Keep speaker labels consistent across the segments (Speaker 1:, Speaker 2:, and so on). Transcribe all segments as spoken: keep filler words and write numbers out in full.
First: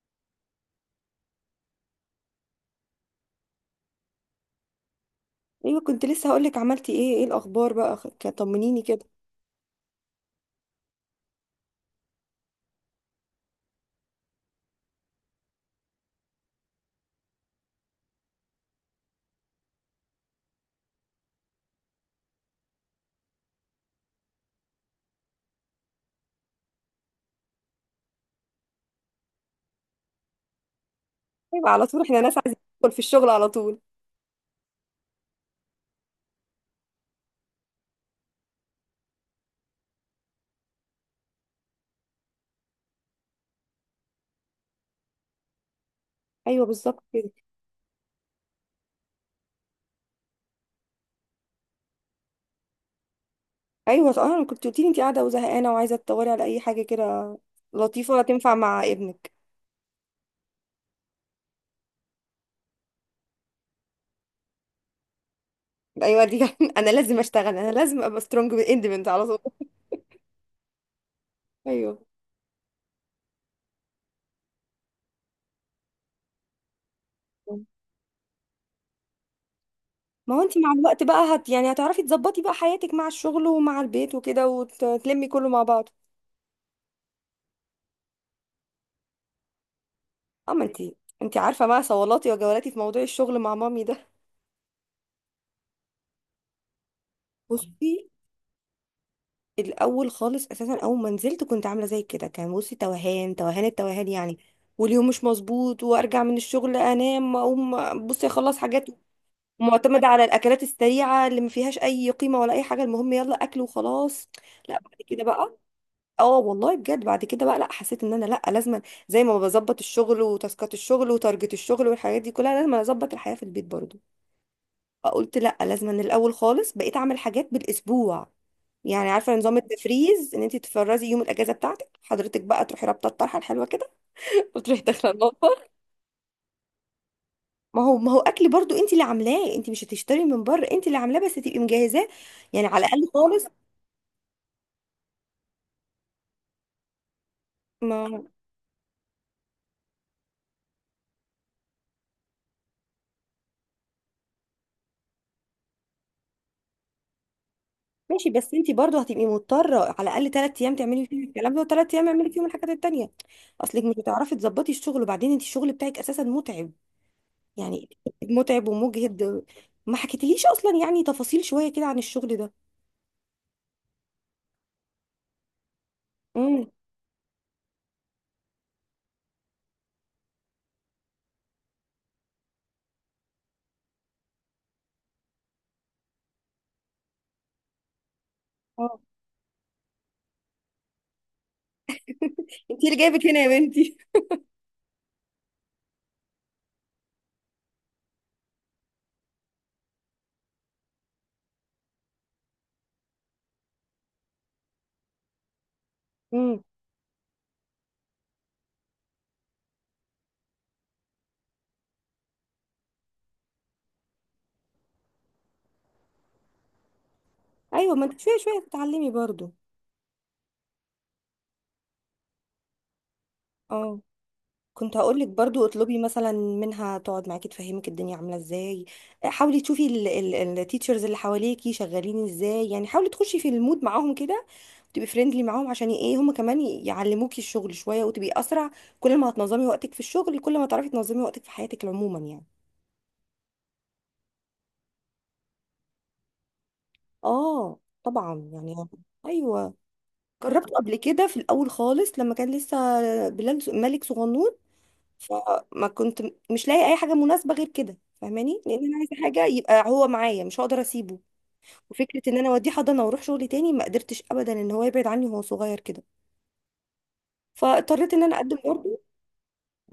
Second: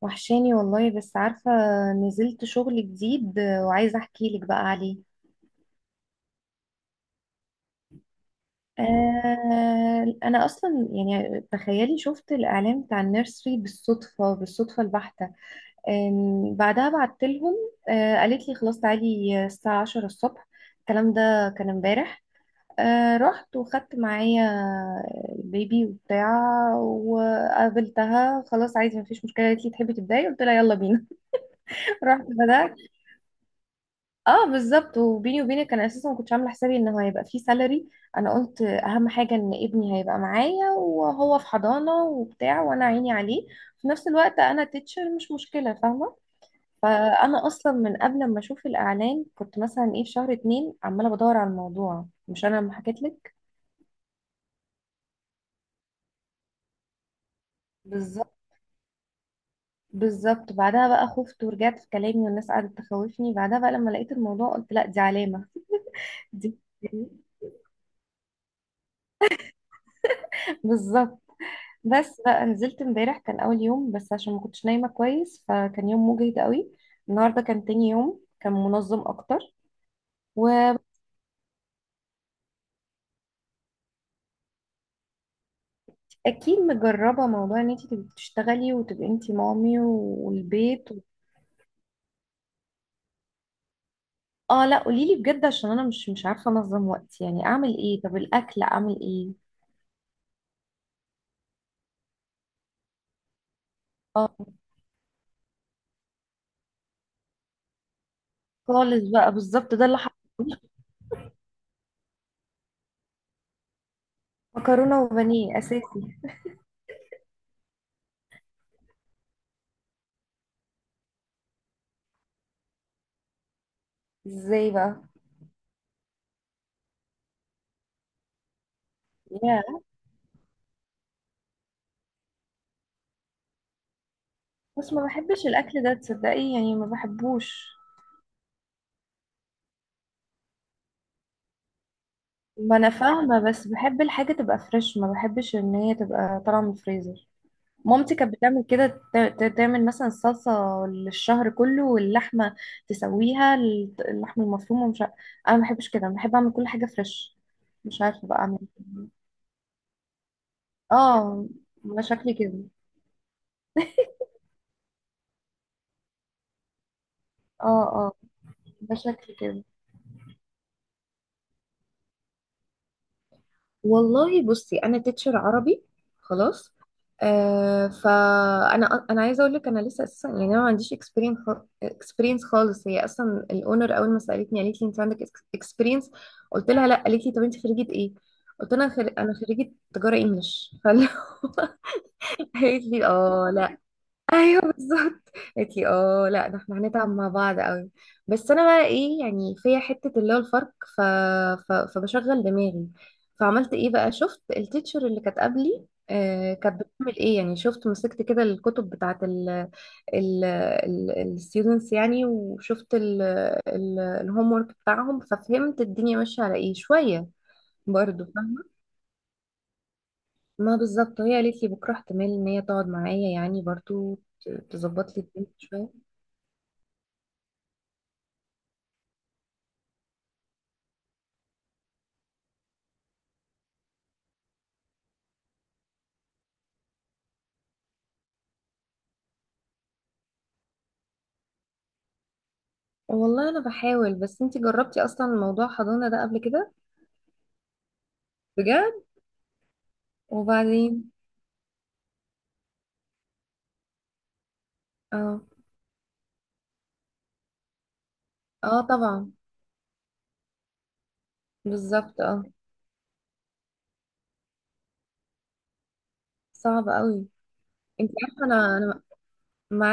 Speaker 1: وحشاني والله بس عارفة. نزلت شغل جديد وعايزة احكي لك بقى عليه.
Speaker 2: ايوه، كنت لسه هقولك عملتي ايه؟ ايه الاخبار بقى؟ خ- ك- طمنيني كده.
Speaker 1: آه انا اصلا يعني تخيلي شفت الاعلان بتاع النيرسري بالصدفة بالصدفة البحتة. آم، بعدها بعت لهم. آه قالت لي خلاص تعالي الساعة العاشرة الصبح. الكلام ده كان امبارح. آه رحت وخدت معايا البيبي وبتاع، وقابلتها. خلاص عايزة، مفيش مشكلة. قالت لي تحبي تبداي؟ قلت لها يلا بينا.
Speaker 2: يبقى على طول، احنا
Speaker 1: رحت
Speaker 2: ناس عايزين
Speaker 1: بدأت.
Speaker 2: ندخل في الشغل على طول.
Speaker 1: اه بالظبط، وبيني وبينك انا اساسا ما كنتش عامله حسابي انه هيبقى فيه سالري. انا قلت اهم حاجه ان ابني هيبقى معايا وهو في حضانه وبتاع وانا عيني عليه. في نفس الوقت انا تيتشر، مش مشكله، فاهمه.
Speaker 2: ايوه بالظبط كده.
Speaker 1: فانا اصلا من قبل ما اشوف الاعلان كنت مثلا ايه في شهر اتنين عماله بدور على الموضوع، مش انا لما حكيت لك؟
Speaker 2: ايوه صح. انا كنت قلتيلي انت قاعده وزهقانه وعايزه تدوري على اي حاجه كده لطيفه
Speaker 1: بالظبط.
Speaker 2: تنفع مع ابنك.
Speaker 1: بالظبط، بعدها بقى خفت ورجعت في كلامي والناس قعدت تخوفني. بعدها بقى لما لقيت الموضوع قلت لا، دي علامه.
Speaker 2: ايوه دي
Speaker 1: دي
Speaker 2: انا لازم اشتغل، انا لازم ابقى سترونج اندبندنت على طول.
Speaker 1: بالظبط.
Speaker 2: ايوه،
Speaker 1: بس بقى نزلت امبارح، كان اول يوم بس عشان ما كنتش نايمه كويس فكان يوم مجهد قوي. النهارده كان تاني يوم، كان منظم اكتر.
Speaker 2: ما هو انت مع
Speaker 1: واكيد.
Speaker 2: الوقت بقى هت يعني هتعرفي تظبطي بقى حياتك مع الشغل ومع البيت وكده وتلمي كله مع بعض.
Speaker 1: مجربه موضوع ان انت تبقي بتشتغلي وتبقي انت مامي
Speaker 2: اما انت،
Speaker 1: والبيت و...
Speaker 2: انت عارفه بقى صولاتي وجولاتي في موضوع الشغل مع مامي ده.
Speaker 1: اه لا، قولي لي بجد، عشان انا مش مش عارفه انظم وقتي. يعني اعمل
Speaker 2: بصي،
Speaker 1: ايه؟ طب الاكل اعمل ايه؟
Speaker 2: الاول خالص اساسا اول ما نزلت كنت عامله زي كده، كان بصي توهان توهان التوهان
Speaker 1: اه
Speaker 2: يعني. واليوم مش مظبوط، وارجع من الشغل انام اقوم. بصي اخلص حاجات
Speaker 1: خالص بقى، بالظبط ده اللي
Speaker 2: معتمده على
Speaker 1: حصل.
Speaker 2: الاكلات السريعه اللي ما فيهاش اي قيمه ولا اي حاجه، المهم يلا اكل وخلاص. لا بعد
Speaker 1: مكرونه
Speaker 2: كده بقى،
Speaker 1: وبانيه اساسي.
Speaker 2: اه والله بجد بعد كده بقى لا، حسيت ان انا لا لازم زي ما بظبط الشغل وتاسكات الشغل وتارجت الشغل والحاجات دي كلها، لازم اظبط الحياه في البيت برضو.
Speaker 1: ازاي بقى؟
Speaker 2: قلت لا، لازم من الاول خالص بقيت اعمل حاجات بالاسبوع. يعني عارفه نظام
Speaker 1: يا،
Speaker 2: التفريز، ان انت تفرزي يوم الاجازه بتاعتك حضرتك بقى تروحي رابطه الطرحه الحلوه كده وتروحي
Speaker 1: بس ما
Speaker 2: داخله
Speaker 1: بحبش
Speaker 2: المطبخ.
Speaker 1: الاكل ده، تصدقي؟ يعني ما بحبوش.
Speaker 2: ما هو ما هو اكل برضو انت اللي عاملاه، انت مش هتشتري من بره، انت اللي عاملاه بس تبقي مجهزاه يعني،
Speaker 1: ما
Speaker 2: على
Speaker 1: انا
Speaker 2: الاقل
Speaker 1: فاهمه،
Speaker 2: خالص.
Speaker 1: بس بحب الحاجه تبقى فريش، ما بحبش ان هي تبقى طالعه من الفريزر.
Speaker 2: ما
Speaker 1: مامتي كانت بتعمل كده، ت- ت- تعمل مثلا الصلصه للشهر كله، واللحمه تسويها الت- اللحمه المفرومه، مش عارف. انا ما بحبش كده، أنا بحب اعمل كل حاجه فريش. مش عارفه
Speaker 2: ماشي
Speaker 1: بقى
Speaker 2: بس
Speaker 1: اعمل
Speaker 2: انت برضو
Speaker 1: إيه.
Speaker 2: هتبقي مضطره على الاقل ثلاث ايام تعملي فيهم
Speaker 1: اه.
Speaker 2: الكلام ده، وثلاث
Speaker 1: ده
Speaker 2: ايام اعملي
Speaker 1: شكلي
Speaker 2: فيهم
Speaker 1: كده.
Speaker 2: الحاجات التانيه. اصلك مش هتعرفي تظبطي الشغل، وبعدين انت الشغل بتاعك اساسا متعب،
Speaker 1: اه
Speaker 2: يعني
Speaker 1: اه.
Speaker 2: متعب
Speaker 1: ده شكلي
Speaker 2: ومجهد.
Speaker 1: كده.
Speaker 2: ما حكيتليش اصلا يعني تفاصيل شويه كده عن الشغل ده.
Speaker 1: والله بصي، انا تيتشر عربي،
Speaker 2: امم
Speaker 1: خلاص. آه فانا انا عايزه اقول لك انا لسه اساسا، يعني انا ما عنديش اكسبيرينس، اكسبيرينس خالص. هي اصلا الاونر اول ما سالتني قالت لي انت عندك اكسبيرينس؟ قلت لها لا. قالت لي طب انت خريجه ايه؟ قلت لها انا
Speaker 2: اه،
Speaker 1: خر... انا خريجه تجاره انجلش. فقالت
Speaker 2: انت اللي
Speaker 1: لي
Speaker 2: جايبك هنا يا
Speaker 1: اه.
Speaker 2: بنتي.
Speaker 1: ايوه بالظبط. قالت لي اه لا، ده احنا هنتعب مع بعض قوي. بس انا بقى ايه يعني، فيا حته اللي هو الفرق. ف... ف... فبشغل دماغي. فعملت ايه بقى؟ شفت التيتشر اللي كانت قبلي آه
Speaker 2: امم
Speaker 1: كانت بتعمل ايه يعني، شفت مسكت كده الكتب بتاعت ال ال الستودنتس يعني، وشفت ال ال الهوم ورك بتاعهم، ففهمت الدنيا ماشيه على ايه شويه.
Speaker 2: ايوه، ما انت
Speaker 1: برضو
Speaker 2: شويه شويه
Speaker 1: فاهمه.
Speaker 2: تتعلمي برضو.
Speaker 1: ما بالظبط، هي قالت لي بكره احتمال ان هي تقعد معايا يعني
Speaker 2: اه،
Speaker 1: برضو، ت-
Speaker 2: كنت
Speaker 1: تظبط
Speaker 2: هقول
Speaker 1: لي
Speaker 2: لك
Speaker 1: الدنيا
Speaker 2: برضو
Speaker 1: شويه.
Speaker 2: اطلبي مثلا منها تقعد معاكي تفهمك الدنيا عامله ازاي. آه، حاولي تشوفي التيتشرز اللي حواليكي شغالين ازاي، يعني حاولي تخشي في المود معاهم كده، تبقي فريندلي معاهم عشان ايه هم كمان يعلموكي الشغل شويه وتبقي اسرع. كل ما هتنظمي وقتك في الشغل كل ما تعرفي تنظمي وقتك في حياتك عموما يعني.
Speaker 1: والله انا بحاول، بس انتي جربتي اصلا موضوع حضانة ده قبل كده؟
Speaker 2: اه طبعا يعني.
Speaker 1: بجد.
Speaker 2: ايوه. جربته قبل
Speaker 1: وبعدين.
Speaker 2: كده في الاول خالص لما كان لسه بلال ص- ملك صغنون.
Speaker 1: اه.
Speaker 2: فما كنت م- مش لاقي اي حاجه مناسبه غير كده، فاهماني؟ لان
Speaker 1: اه
Speaker 2: انا عايزه
Speaker 1: طبعا.
Speaker 2: حاجه يبقى هو معايا، مش هقدر اسيبه.
Speaker 1: بالظبط
Speaker 2: وفكره ان
Speaker 1: اه.
Speaker 2: انا اوديه حضانه واروح شغل تاني ما قدرتش ابدا ان هو يبعد عني وهو صغير كده،
Speaker 1: صعب قوي.
Speaker 2: فاضطريت
Speaker 1: انتي
Speaker 2: ان انا
Speaker 1: عارفة،
Speaker 2: اقدم
Speaker 1: انا
Speaker 2: برضه.
Speaker 1: انا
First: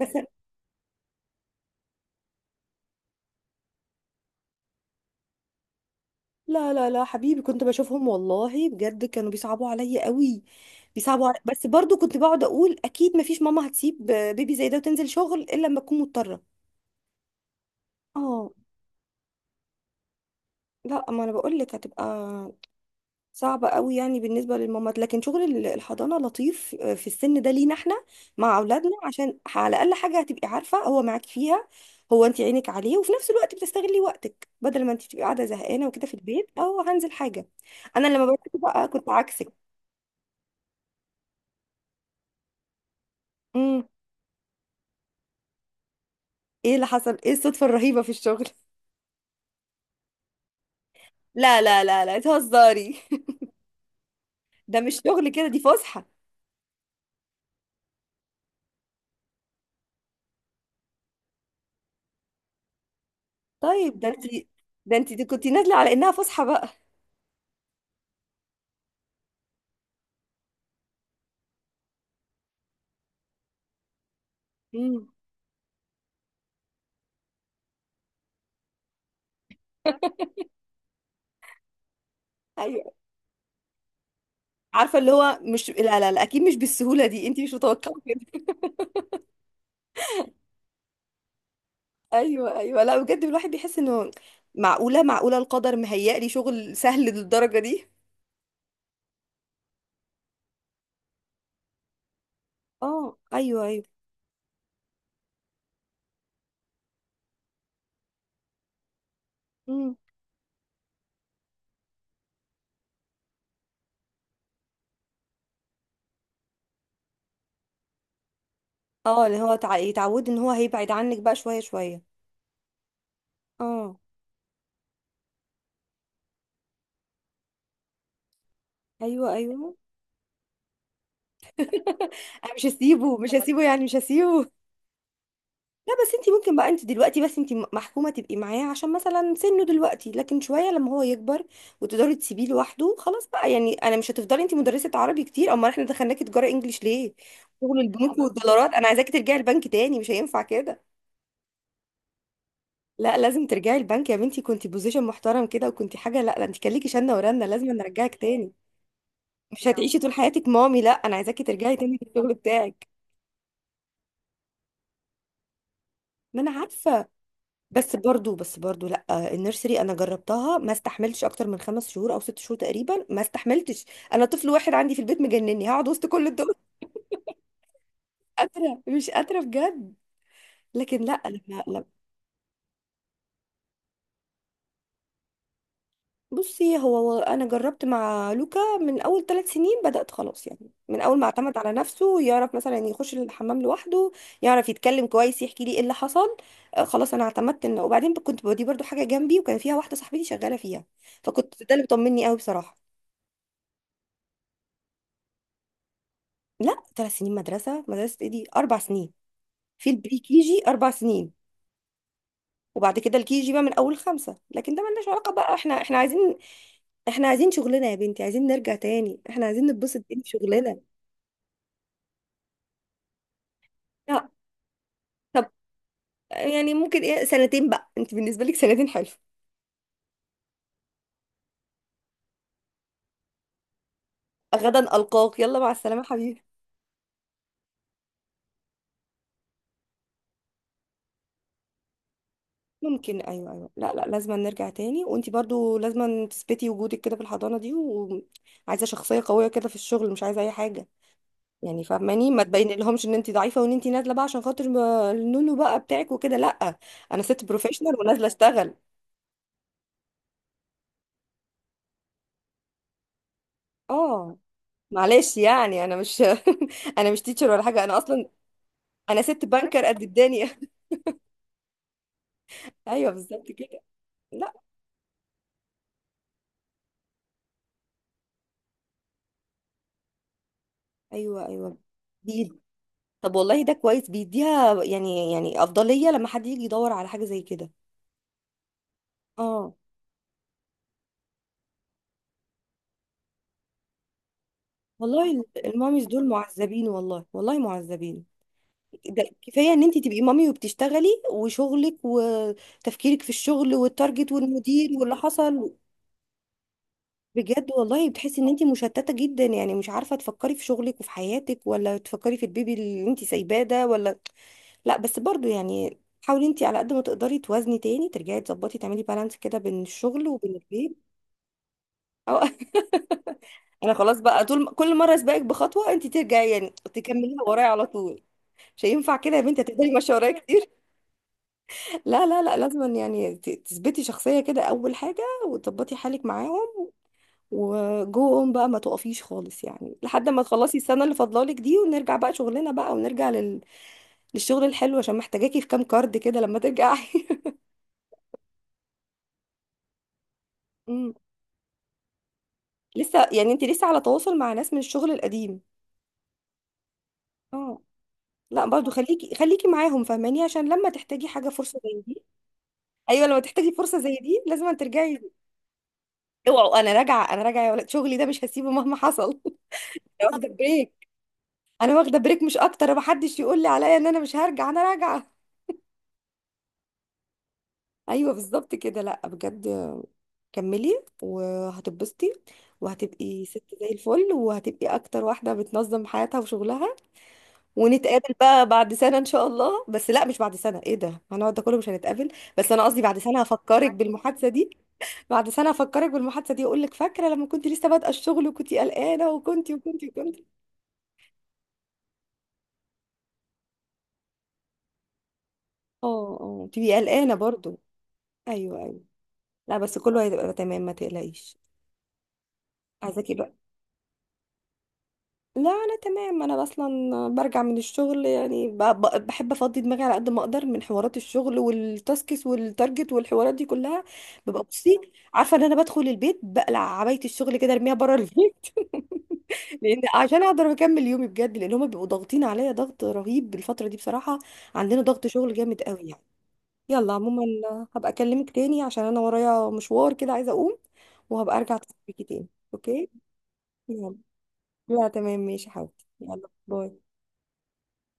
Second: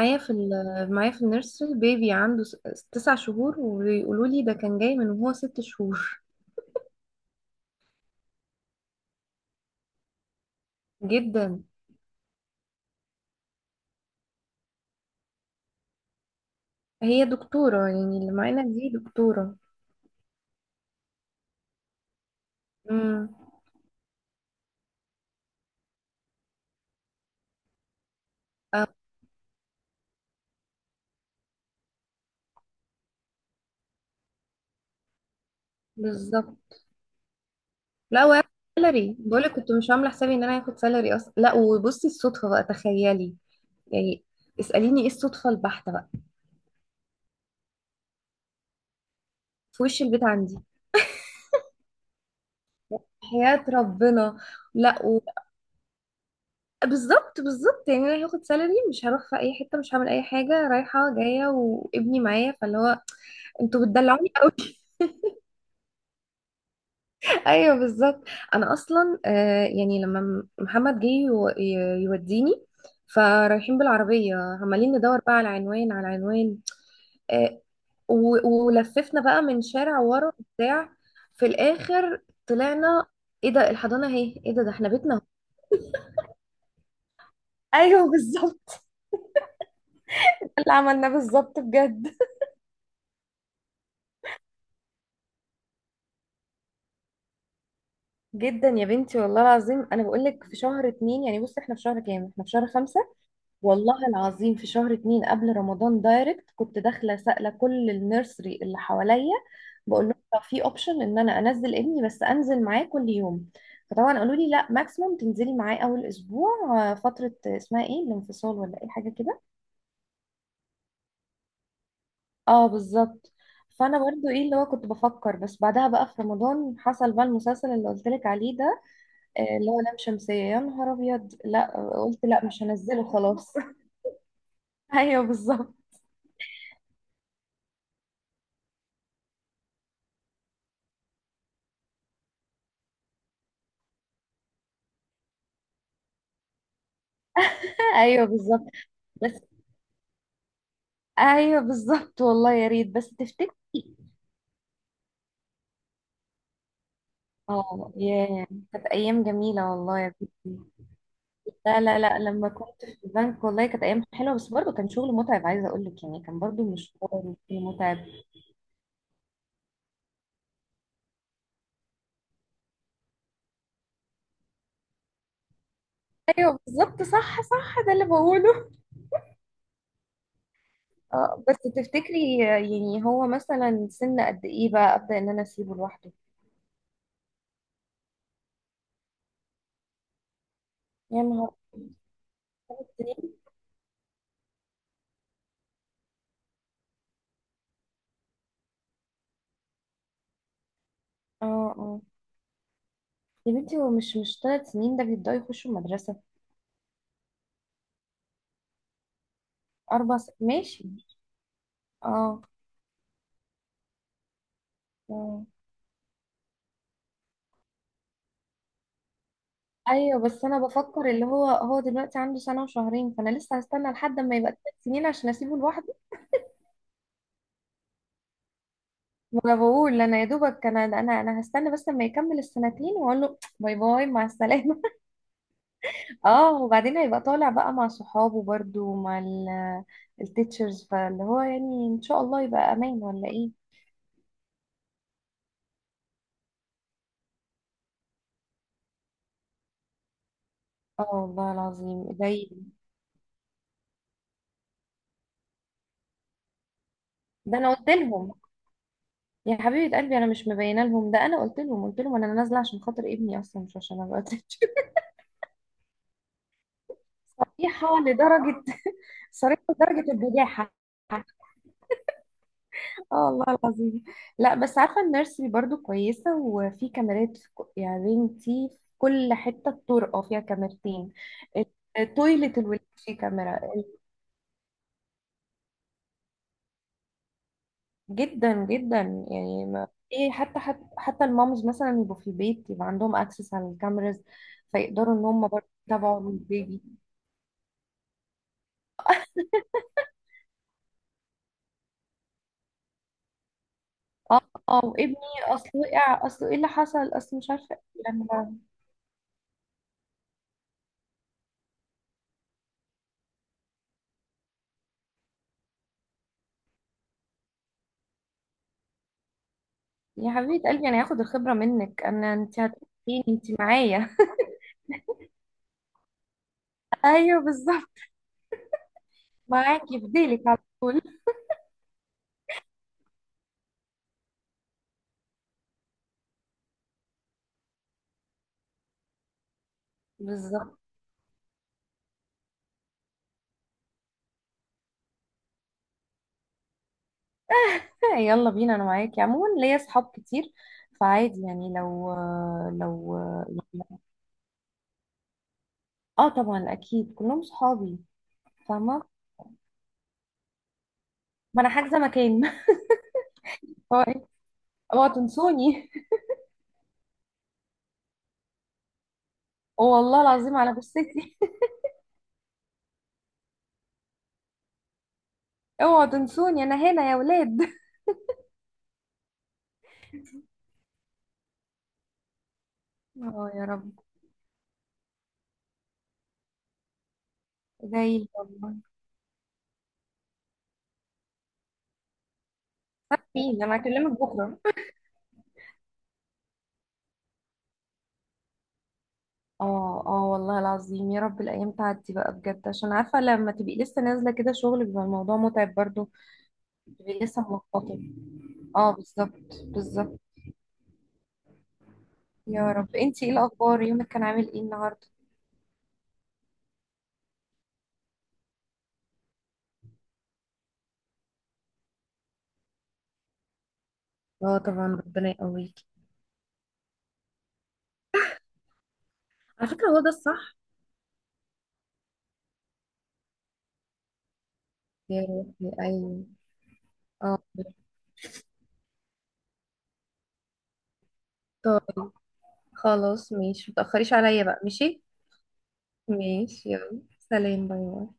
Speaker 2: بس
Speaker 1: في ال- معايا في النيرسري بيبي عنده س- تسع شهور، وبيقولوا لي ده كان جاي من وهو ست شهور.
Speaker 2: لا لا لا حبيبي، كنت بشوفهم والله بجد كانوا بيصعبوا عليا قوي. بيصعبوا علي...
Speaker 1: جدا.
Speaker 2: بس برضو كنت بقعد اقول اكيد ما فيش ماما هتسيب بيبي زي ده وتنزل شغل الا لما تكون مضطره.
Speaker 1: هي دكتورة، يعني اللي
Speaker 2: اه
Speaker 1: معانا دي دكتورة.
Speaker 2: لا، ما انا بقول لك هتبقى
Speaker 1: امم.
Speaker 2: صعب قوي يعني بالنسبه للمامات، لكن شغل ال- الحضانه لطيف. آه، في السن ده لينا احنا مع
Speaker 1: اه
Speaker 2: اولادنا، عشان على الاقل حاجه هتبقي عارفه هو معاك فيها، هو انت عينك عليه وفي نفس الوقت بتستغلي وقتك بدل ما انت تبقي قاعده زهقانه وكده في البيت.
Speaker 1: بالظبط.
Speaker 2: او هنزل حاجه. انا
Speaker 1: لا
Speaker 2: لما بدات
Speaker 1: وهاخد
Speaker 2: بقى كنت
Speaker 1: سالري، بقولك
Speaker 2: عكسك.
Speaker 1: كنت مش عاملة حسابي ان انا هاخد سالري اصلا. لا وبصي الصدفة بقى تخيلي
Speaker 2: امم
Speaker 1: يعني، اسأليني ايه الصدفة البحتة بقى.
Speaker 2: ايه اللي حصل؟ ايه الصدفه الرهيبه في الشغل؟
Speaker 1: في وش البيت عندي.
Speaker 2: لا لا لا لا تهزري
Speaker 1: حياة ربنا.
Speaker 2: ده مش
Speaker 1: لا و...
Speaker 2: شغل كده، دي فسحه.
Speaker 1: بالظبط. بالظبط يعني انا هاخد سالري، مش هروح في اي حتة، مش هعمل اي حاجة رايحة جاية، وابني معايا، فاللي هو انتوا
Speaker 2: طيب ده انت،
Speaker 1: بتدلعوني قوي.
Speaker 2: ده انت كنت نازله على انها فسحه بقى.
Speaker 1: ايوه بالظبط. انا اصلا آه يعني لما م- محمد جه يو- ي- يوديني، فرايحين بالعربية، عمالين
Speaker 2: امم
Speaker 1: ندور بقى على عنوان على عنوان، آه، و- ولففنا بقى من شارع ورا بتاع، في الاخر طلعنا. ايه ده الحضانه اهي. ايه ده، ده احنا
Speaker 2: عارفه اللي
Speaker 1: بيتنا أهو.
Speaker 2: هو مش، لا لا لا اكيد مش بالسهوله دي، انت مش متوقعه
Speaker 1: ايوه
Speaker 2: كده.
Speaker 1: بالظبط، اللي عملناه بالظبط بجد.
Speaker 2: ايوه ايوه، لا بجد الواحد بيحس انه معقوله، معقوله القدر مهيأ لي شغل سهل للدرجه دي.
Speaker 1: جدا يا بنتي، والله العظيم. انا بقول لك في شهر اتنين، يعني بصي احنا في شهر كام؟ احنا في شهر خمسة.
Speaker 2: اه ايوه ايوه.
Speaker 1: والله العظيم في شهر اتنين قبل رمضان دايركت كنت داخله سائله كل النيرسري اللي حواليا،
Speaker 2: امم
Speaker 1: بقول لهم طب في اوبشن ان انا انزل ابني بس انزل معاه كل يوم. فطبعا قالوا لي لا، ماكسيموم تنزلي معاه اول اسبوع، آه، فتره اسمها ايه، الانفصال ولا ايه حاجه
Speaker 2: اه، اللي
Speaker 1: كده.
Speaker 2: هو تع... يتعود ان هو هيبعد عنك بقى شويه شويه.
Speaker 1: اه بالظبط.
Speaker 2: اه
Speaker 1: فانا برضو ايه اللي هو كنت بفكر، بس بعدها بقى في رمضان حصل بقى المسلسل اللي قلت لك عليه ده،
Speaker 2: ايوه
Speaker 1: آه، اللي
Speaker 2: ايوه.
Speaker 1: هو لام شمسيه. يا نهار ابيض، لا. قلت لا،
Speaker 2: انا
Speaker 1: مش
Speaker 2: مش
Speaker 1: هنزله
Speaker 2: هسيبه، مش
Speaker 1: خلاص.
Speaker 2: هسيبه يعني مش هسيبه.
Speaker 1: ايوه بالظبط.
Speaker 2: لا بس انت ممكن بقى، انت دلوقتي بس انت محكومه تبقي معاه عشان مثلا سنه دلوقتي، لكن شويه لما هو يكبر وتقدري تسيبيه لوحده خلاص بقى يعني. انا مش هتفضلي انت مدرسه عربي كتير، امال احنا دخلناكي تجاره انجليش ليه؟ شغل البنوك
Speaker 1: ايوه بالظبط
Speaker 2: والدولارات، انا عايزاكي ترجعي
Speaker 1: بس.
Speaker 2: البنك تاني، مش هينفع كده.
Speaker 1: ايوه بالظبط، والله يا ريت، بس
Speaker 2: لا لازم
Speaker 1: تفتكر.
Speaker 2: ترجعي البنك يا بنتي، كنتي بوزيشن محترم كده وكنتي حاجه، لا ده انت كان ليكي شنه ورنه، لازم
Speaker 1: اه
Speaker 2: نرجعك
Speaker 1: ياه.
Speaker 2: تاني.
Speaker 1: كانت ايام
Speaker 2: مش
Speaker 1: جميله
Speaker 2: هتعيشي
Speaker 1: والله
Speaker 2: طول
Speaker 1: يا
Speaker 2: حياتك
Speaker 1: بنتي.
Speaker 2: مامي، لا انا عايزاكي ترجعي
Speaker 1: لا
Speaker 2: تاني
Speaker 1: لا لا،
Speaker 2: للشغل
Speaker 1: لما كنت
Speaker 2: بتاعك.
Speaker 1: في البنك والله كانت ايام حلوه، بس برضه كان شغل متعب. عايزه اقول لك يعني كان
Speaker 2: ما انا
Speaker 1: برضه
Speaker 2: عارفه،
Speaker 1: مشوار
Speaker 2: بس
Speaker 1: متعب.
Speaker 2: برضو بس برضو لا، النيرسري انا جربتها، ما استحملتش اكتر من خمس شهور او ست شهور تقريبا، ما استحملتش. انا طفل واحد عندي في البيت مجنني، هقعد وسط كل دول؟
Speaker 1: ايوه بالظبط. صح صح. ده اللي
Speaker 2: مش
Speaker 1: بقوله.
Speaker 2: قادره مش قادره بجد. لكن لا،
Speaker 1: اه، بس
Speaker 2: لما لما
Speaker 1: تفتكري يعني هو مثلا سن قد ايه بقى ابدا ان انا اسيبه لوحده؟
Speaker 2: بصي، هو هو انا جربت مع لوكا من اول ثلاث سنين بدات خلاص، يعني من اول
Speaker 1: يا
Speaker 2: ما
Speaker 1: نهار،
Speaker 2: اعتمد على نفسه، يعرف مثلا
Speaker 1: ثلاث
Speaker 2: يخش
Speaker 1: سنين
Speaker 2: الحمام لوحده، يعرف يتكلم كويس، يحكي لي ايه اللي حصل. آه، خلاص انا اعتمدت انه، وبعدين كنت بوديه برضو حاجه جنبي وكان فيها واحده صاحبتي شغاله فيها،
Speaker 1: اه
Speaker 2: فكنت ده اللي
Speaker 1: اه.
Speaker 2: بيطمني قوي بصراحه.
Speaker 1: يا بنتي هو مش مش ثلاث سنين ده بيبداوا يخشوا المدرسه،
Speaker 2: لا، ثلاث سنين مدرسة؟ مدرسة ايه دي، أربع سنين. في
Speaker 1: اربع
Speaker 2: البري
Speaker 1: سنين
Speaker 2: كي جي
Speaker 1: ماشي.
Speaker 2: أربع سنين.
Speaker 1: اه.
Speaker 2: وبعد كده الكي جي بقى من أول خمسة، لكن ده ملناش علاقة
Speaker 1: اه.
Speaker 2: بقى، احنا احنا عايزين احنا عايزين شغلنا يا بنتي، عايزين نرجع تاني، احنا عايزين نتبسط
Speaker 1: ايوه
Speaker 2: تاني في
Speaker 1: بس انا
Speaker 2: شغلنا.
Speaker 1: بفكر اللي هو هو دلوقتي عنده سنه وشهرين، فانا لسه هستنى لحد
Speaker 2: لا.
Speaker 1: ما يبقى ثلاث سنين عشان
Speaker 2: طب
Speaker 1: اسيبه لوحده.
Speaker 2: يعني ممكن ايه، سنتين بقى، انت بالنسبة لك سنتين حلو.
Speaker 1: ما انا بقول انا، يا دوبك انا انا انا هستنى بس لما يكمل السنتين واقول له باي باي مع
Speaker 2: غدا
Speaker 1: السلامه.
Speaker 2: ألقاك، يلا مع السلامة حبيبي.
Speaker 1: اه، وبعدين هيبقى طالع بقى مع صحابه برده ومع التيتشرز، فاللي هو يعني ان شاء الله يبقى امان
Speaker 2: ممكن،
Speaker 1: ولا
Speaker 2: ايوه
Speaker 1: ايه؟
Speaker 2: ايوه، لا لا لازم نرجع تاني، وانت برضو لازم تثبتي وجودك كده في الحضانة دي، وعايزة شخصية قوية كده في الشغل، مش عايزة اي حاجة
Speaker 1: اه والله
Speaker 2: يعني
Speaker 1: العظيم
Speaker 2: فاهماني؟ ما
Speaker 1: زي.
Speaker 2: تبين لهمش ان انت ضعيفه وان انت نازله بقى عشان خاطر ما- النونو بقى بتاعك وكده، لا، انا ست
Speaker 1: ده انا قلت
Speaker 2: بروفيشنال ونازله
Speaker 1: لهم.
Speaker 2: اشتغل.
Speaker 1: يا حبيبه قلبي، انا مش مبينه لهم، ده انا قلت لهم، قلت لهم انا نازله عشان خاطر ابني اصلا مش عشان ابقى
Speaker 2: اه،
Speaker 1: تيتشر.
Speaker 2: معلش يعني انا مش انا مش تيتشر ولا حاجه انا
Speaker 1: صحيحه
Speaker 2: اصلا،
Speaker 1: لدرجه،
Speaker 2: انا ست
Speaker 1: صريحة
Speaker 2: بنكر قد
Speaker 1: لدرجة
Speaker 2: الدنيا
Speaker 1: البجاحة.
Speaker 2: ايوه
Speaker 1: اه والله
Speaker 2: بالظبط كده.
Speaker 1: العظيم.
Speaker 2: لا.
Speaker 1: لا بس عارفة، النيرسري برضو كويسة وفي كاميرات. في ك- يعني بنتي في كل حتة، الطرقة فيها كاميرتين،
Speaker 2: ايوه ايوه، بي-
Speaker 1: تويلة الولاد فيه
Speaker 2: طب
Speaker 1: كاميرا.
Speaker 2: والله ده كويس، بيديها يعني يعني افضليه لما حد يجي يدور على حاجه زي كده.
Speaker 1: جدا جدا. يعني
Speaker 2: اه
Speaker 1: ما، ايه، حتى حتى, حتى المامز مثلا يبقوا في البيت يبقى عندهم اكسس على الكاميرز، فيقدروا ان
Speaker 2: والله
Speaker 1: هم
Speaker 2: ال-
Speaker 1: برضو
Speaker 2: الماميز دول
Speaker 1: يتابعوا البيبي.
Speaker 2: معذبين والله والله معذبين. ده كفايه ان انت تبقي مامي وبتشتغلي وشغلك وتفكيرك في الشغل والتارجت
Speaker 1: اه اه
Speaker 2: والمدير واللي
Speaker 1: وابني، اصل
Speaker 2: حصل.
Speaker 1: وقع، اصل ايه اللي حصل، اصل مش
Speaker 2: بجد
Speaker 1: عارفة
Speaker 2: والله
Speaker 1: إيه.
Speaker 2: بتحسي ان
Speaker 1: لما،
Speaker 2: انت مشتته جدا يعني، مش عارفه تفكري في شغلك وفي حياتك ولا تفكري في البيبي اللي انت سايباه ده، ولا لا بس برضو يعني حاولي انت على قد ما تقدري توازني تاني، ترجعي تظبطي، تعملي بالانس كده بين الشغل
Speaker 1: يا
Speaker 2: وبين
Speaker 1: حبيبة قلبي،
Speaker 2: البيت.
Speaker 1: انا هاخد الخبرة منك. انا
Speaker 2: أو
Speaker 1: انت هتقولين انت
Speaker 2: انا
Speaker 1: معايا.
Speaker 2: خلاص بقى طول كل مره اسبقك بخطوه، انت ترجعي يعني
Speaker 1: ايوه
Speaker 2: تكمليها ورايا على
Speaker 1: بالظبط.
Speaker 2: طول، مش هينفع كده يا بنتي، هتفضلي
Speaker 1: معاكي في
Speaker 2: ماشيه ورايا
Speaker 1: ديلك على
Speaker 2: كتير.
Speaker 1: طول.
Speaker 2: لا لا لا لازم يعني ت- تثبتي شخصية كده أول حاجة، وتظبطي حالك معاهم، وجوهم بقى ما تقفيش خالص، يعني لحد ما تخلصي
Speaker 1: بالظبط.
Speaker 2: السنة اللي فاضلالك دي ونرجع بقى شغلنا بقى، ونرجع لل... للشغل الحلو، عشان محتاجاكي في كام كارد كده لما ترجعي
Speaker 1: يلا بينا، انا معاكي عموما، ليا صحاب كتير،
Speaker 2: مم.
Speaker 1: فعادي يعني، لو لو
Speaker 2: لسه يعني انت لسه
Speaker 1: يعني،
Speaker 2: على تواصل مع ناس من الشغل القديم؟
Speaker 1: اه طبعا اكيد كلهم
Speaker 2: اه
Speaker 1: صحابي.
Speaker 2: لا برضو
Speaker 1: فاهمة.
Speaker 2: خليكي خليكي معاهم فاهماني، عشان لما تحتاجي حاجة
Speaker 1: ما انا
Speaker 2: فرصة
Speaker 1: حاجزة
Speaker 2: زي دي،
Speaker 1: مكان.
Speaker 2: ايوه، لما تحتاجي فرصة
Speaker 1: هو
Speaker 2: زي
Speaker 1: إيه؟
Speaker 2: دي لازم
Speaker 1: اوعوا
Speaker 2: ترجعي.
Speaker 1: تنسوني.
Speaker 2: اوعوا، انا راجعة، انا راجعة يا ولد، شغلي ده مش هسيبه مهما حصل.
Speaker 1: والله
Speaker 2: واخدة
Speaker 1: العظيم على
Speaker 2: بريك،
Speaker 1: جثتي.
Speaker 2: انا واخده بريك مش اكتر، محدش يقول لي عليا ان انا مش هرجع، انا راجعه.
Speaker 1: اوعوا تنسوني، انا هنا يا ولاد.
Speaker 2: ايوه بالظبط كده، لا بجد كملي وهتتبسطي، وهتبقي
Speaker 1: اه
Speaker 2: ست
Speaker 1: يا
Speaker 2: زي
Speaker 1: رب.
Speaker 2: الفل، وهتبقي اكتر واحده بتنظم حياتها وشغلها.
Speaker 1: زي
Speaker 2: ونتقابل بقى
Speaker 1: والله.
Speaker 2: بعد سنه ان شاء الله، بس لا مش بعد سنه، ايه ده هنقعد ده كله مش هنتقابل، بس انا قصدي بعد سنه
Speaker 1: فين انا،
Speaker 2: هفكرك
Speaker 1: هكلمك
Speaker 2: بالمحادثه
Speaker 1: بكرة.
Speaker 2: دي. بعد سنه هفكرك بالمحادثه دي، اقول لك فاكره لما كنت لسه بادئه الشغل وكنتي قلقانه وكنتي
Speaker 1: اه
Speaker 2: وكنتي
Speaker 1: اه والله
Speaker 2: وكنتي.
Speaker 1: العظيم، يا رب الايام تعدي بقى بجد، عشان عارفه لما تبقي لسه نازله كده شغل بيبقى الموضوع متعب برضو.
Speaker 2: اه اه تبقي
Speaker 1: بتبقي
Speaker 2: قلقانه
Speaker 1: لسه
Speaker 2: برضو.
Speaker 1: ملخبطه.
Speaker 2: ايوه
Speaker 1: اه
Speaker 2: ايوه.
Speaker 1: بالظبط
Speaker 2: لا بس
Speaker 1: بالظبط.
Speaker 2: كله هيبقى تمام ما تقلقيش.
Speaker 1: يا رب. انتي ايه
Speaker 2: عايزاكي بقى،
Speaker 1: الاخبار؟ يومك كان عامل ايه النهارده؟
Speaker 2: لا انا تمام، انا اصلا برجع من الشغل يعني ب- ب- بحب افضي دماغي على قد ما اقدر من حوارات الشغل والتاسكس والتارجت والحوارات دي كلها.
Speaker 1: اه
Speaker 2: ببقى
Speaker 1: طبعا
Speaker 2: بصي
Speaker 1: ربنا
Speaker 2: عارفه ان انا
Speaker 1: يقويكي.
Speaker 2: بدخل البيت بقلع عبايه الشغل كده ارميها بره البيت
Speaker 1: على فكرة
Speaker 2: لان
Speaker 1: هو ده
Speaker 2: عشان
Speaker 1: الصح.
Speaker 2: اقدر اكمل يومي بجد، لان هما بيبقوا ضاغطين عليا ضغط رهيب الفتره دي بصراحه، عندنا
Speaker 1: يا
Speaker 2: ضغط شغل
Speaker 1: روحي
Speaker 2: جامد قوي يعني.
Speaker 1: ايوه.
Speaker 2: يلا
Speaker 1: اه
Speaker 2: عموما هبقى اكلمك تاني عشان انا ورايا مشوار كده عايزه اقوم، وهبقى ارجع اتصل
Speaker 1: طيب
Speaker 2: بيكي تاني. اوكي
Speaker 1: خلاص، ماشي، متأخريش
Speaker 2: يلا.
Speaker 1: عليا بقى. ماشي.
Speaker 2: لا تمام ماشي حاضر. يلا
Speaker 1: ماشي يلا،
Speaker 2: باي.
Speaker 1: سلام باي باي.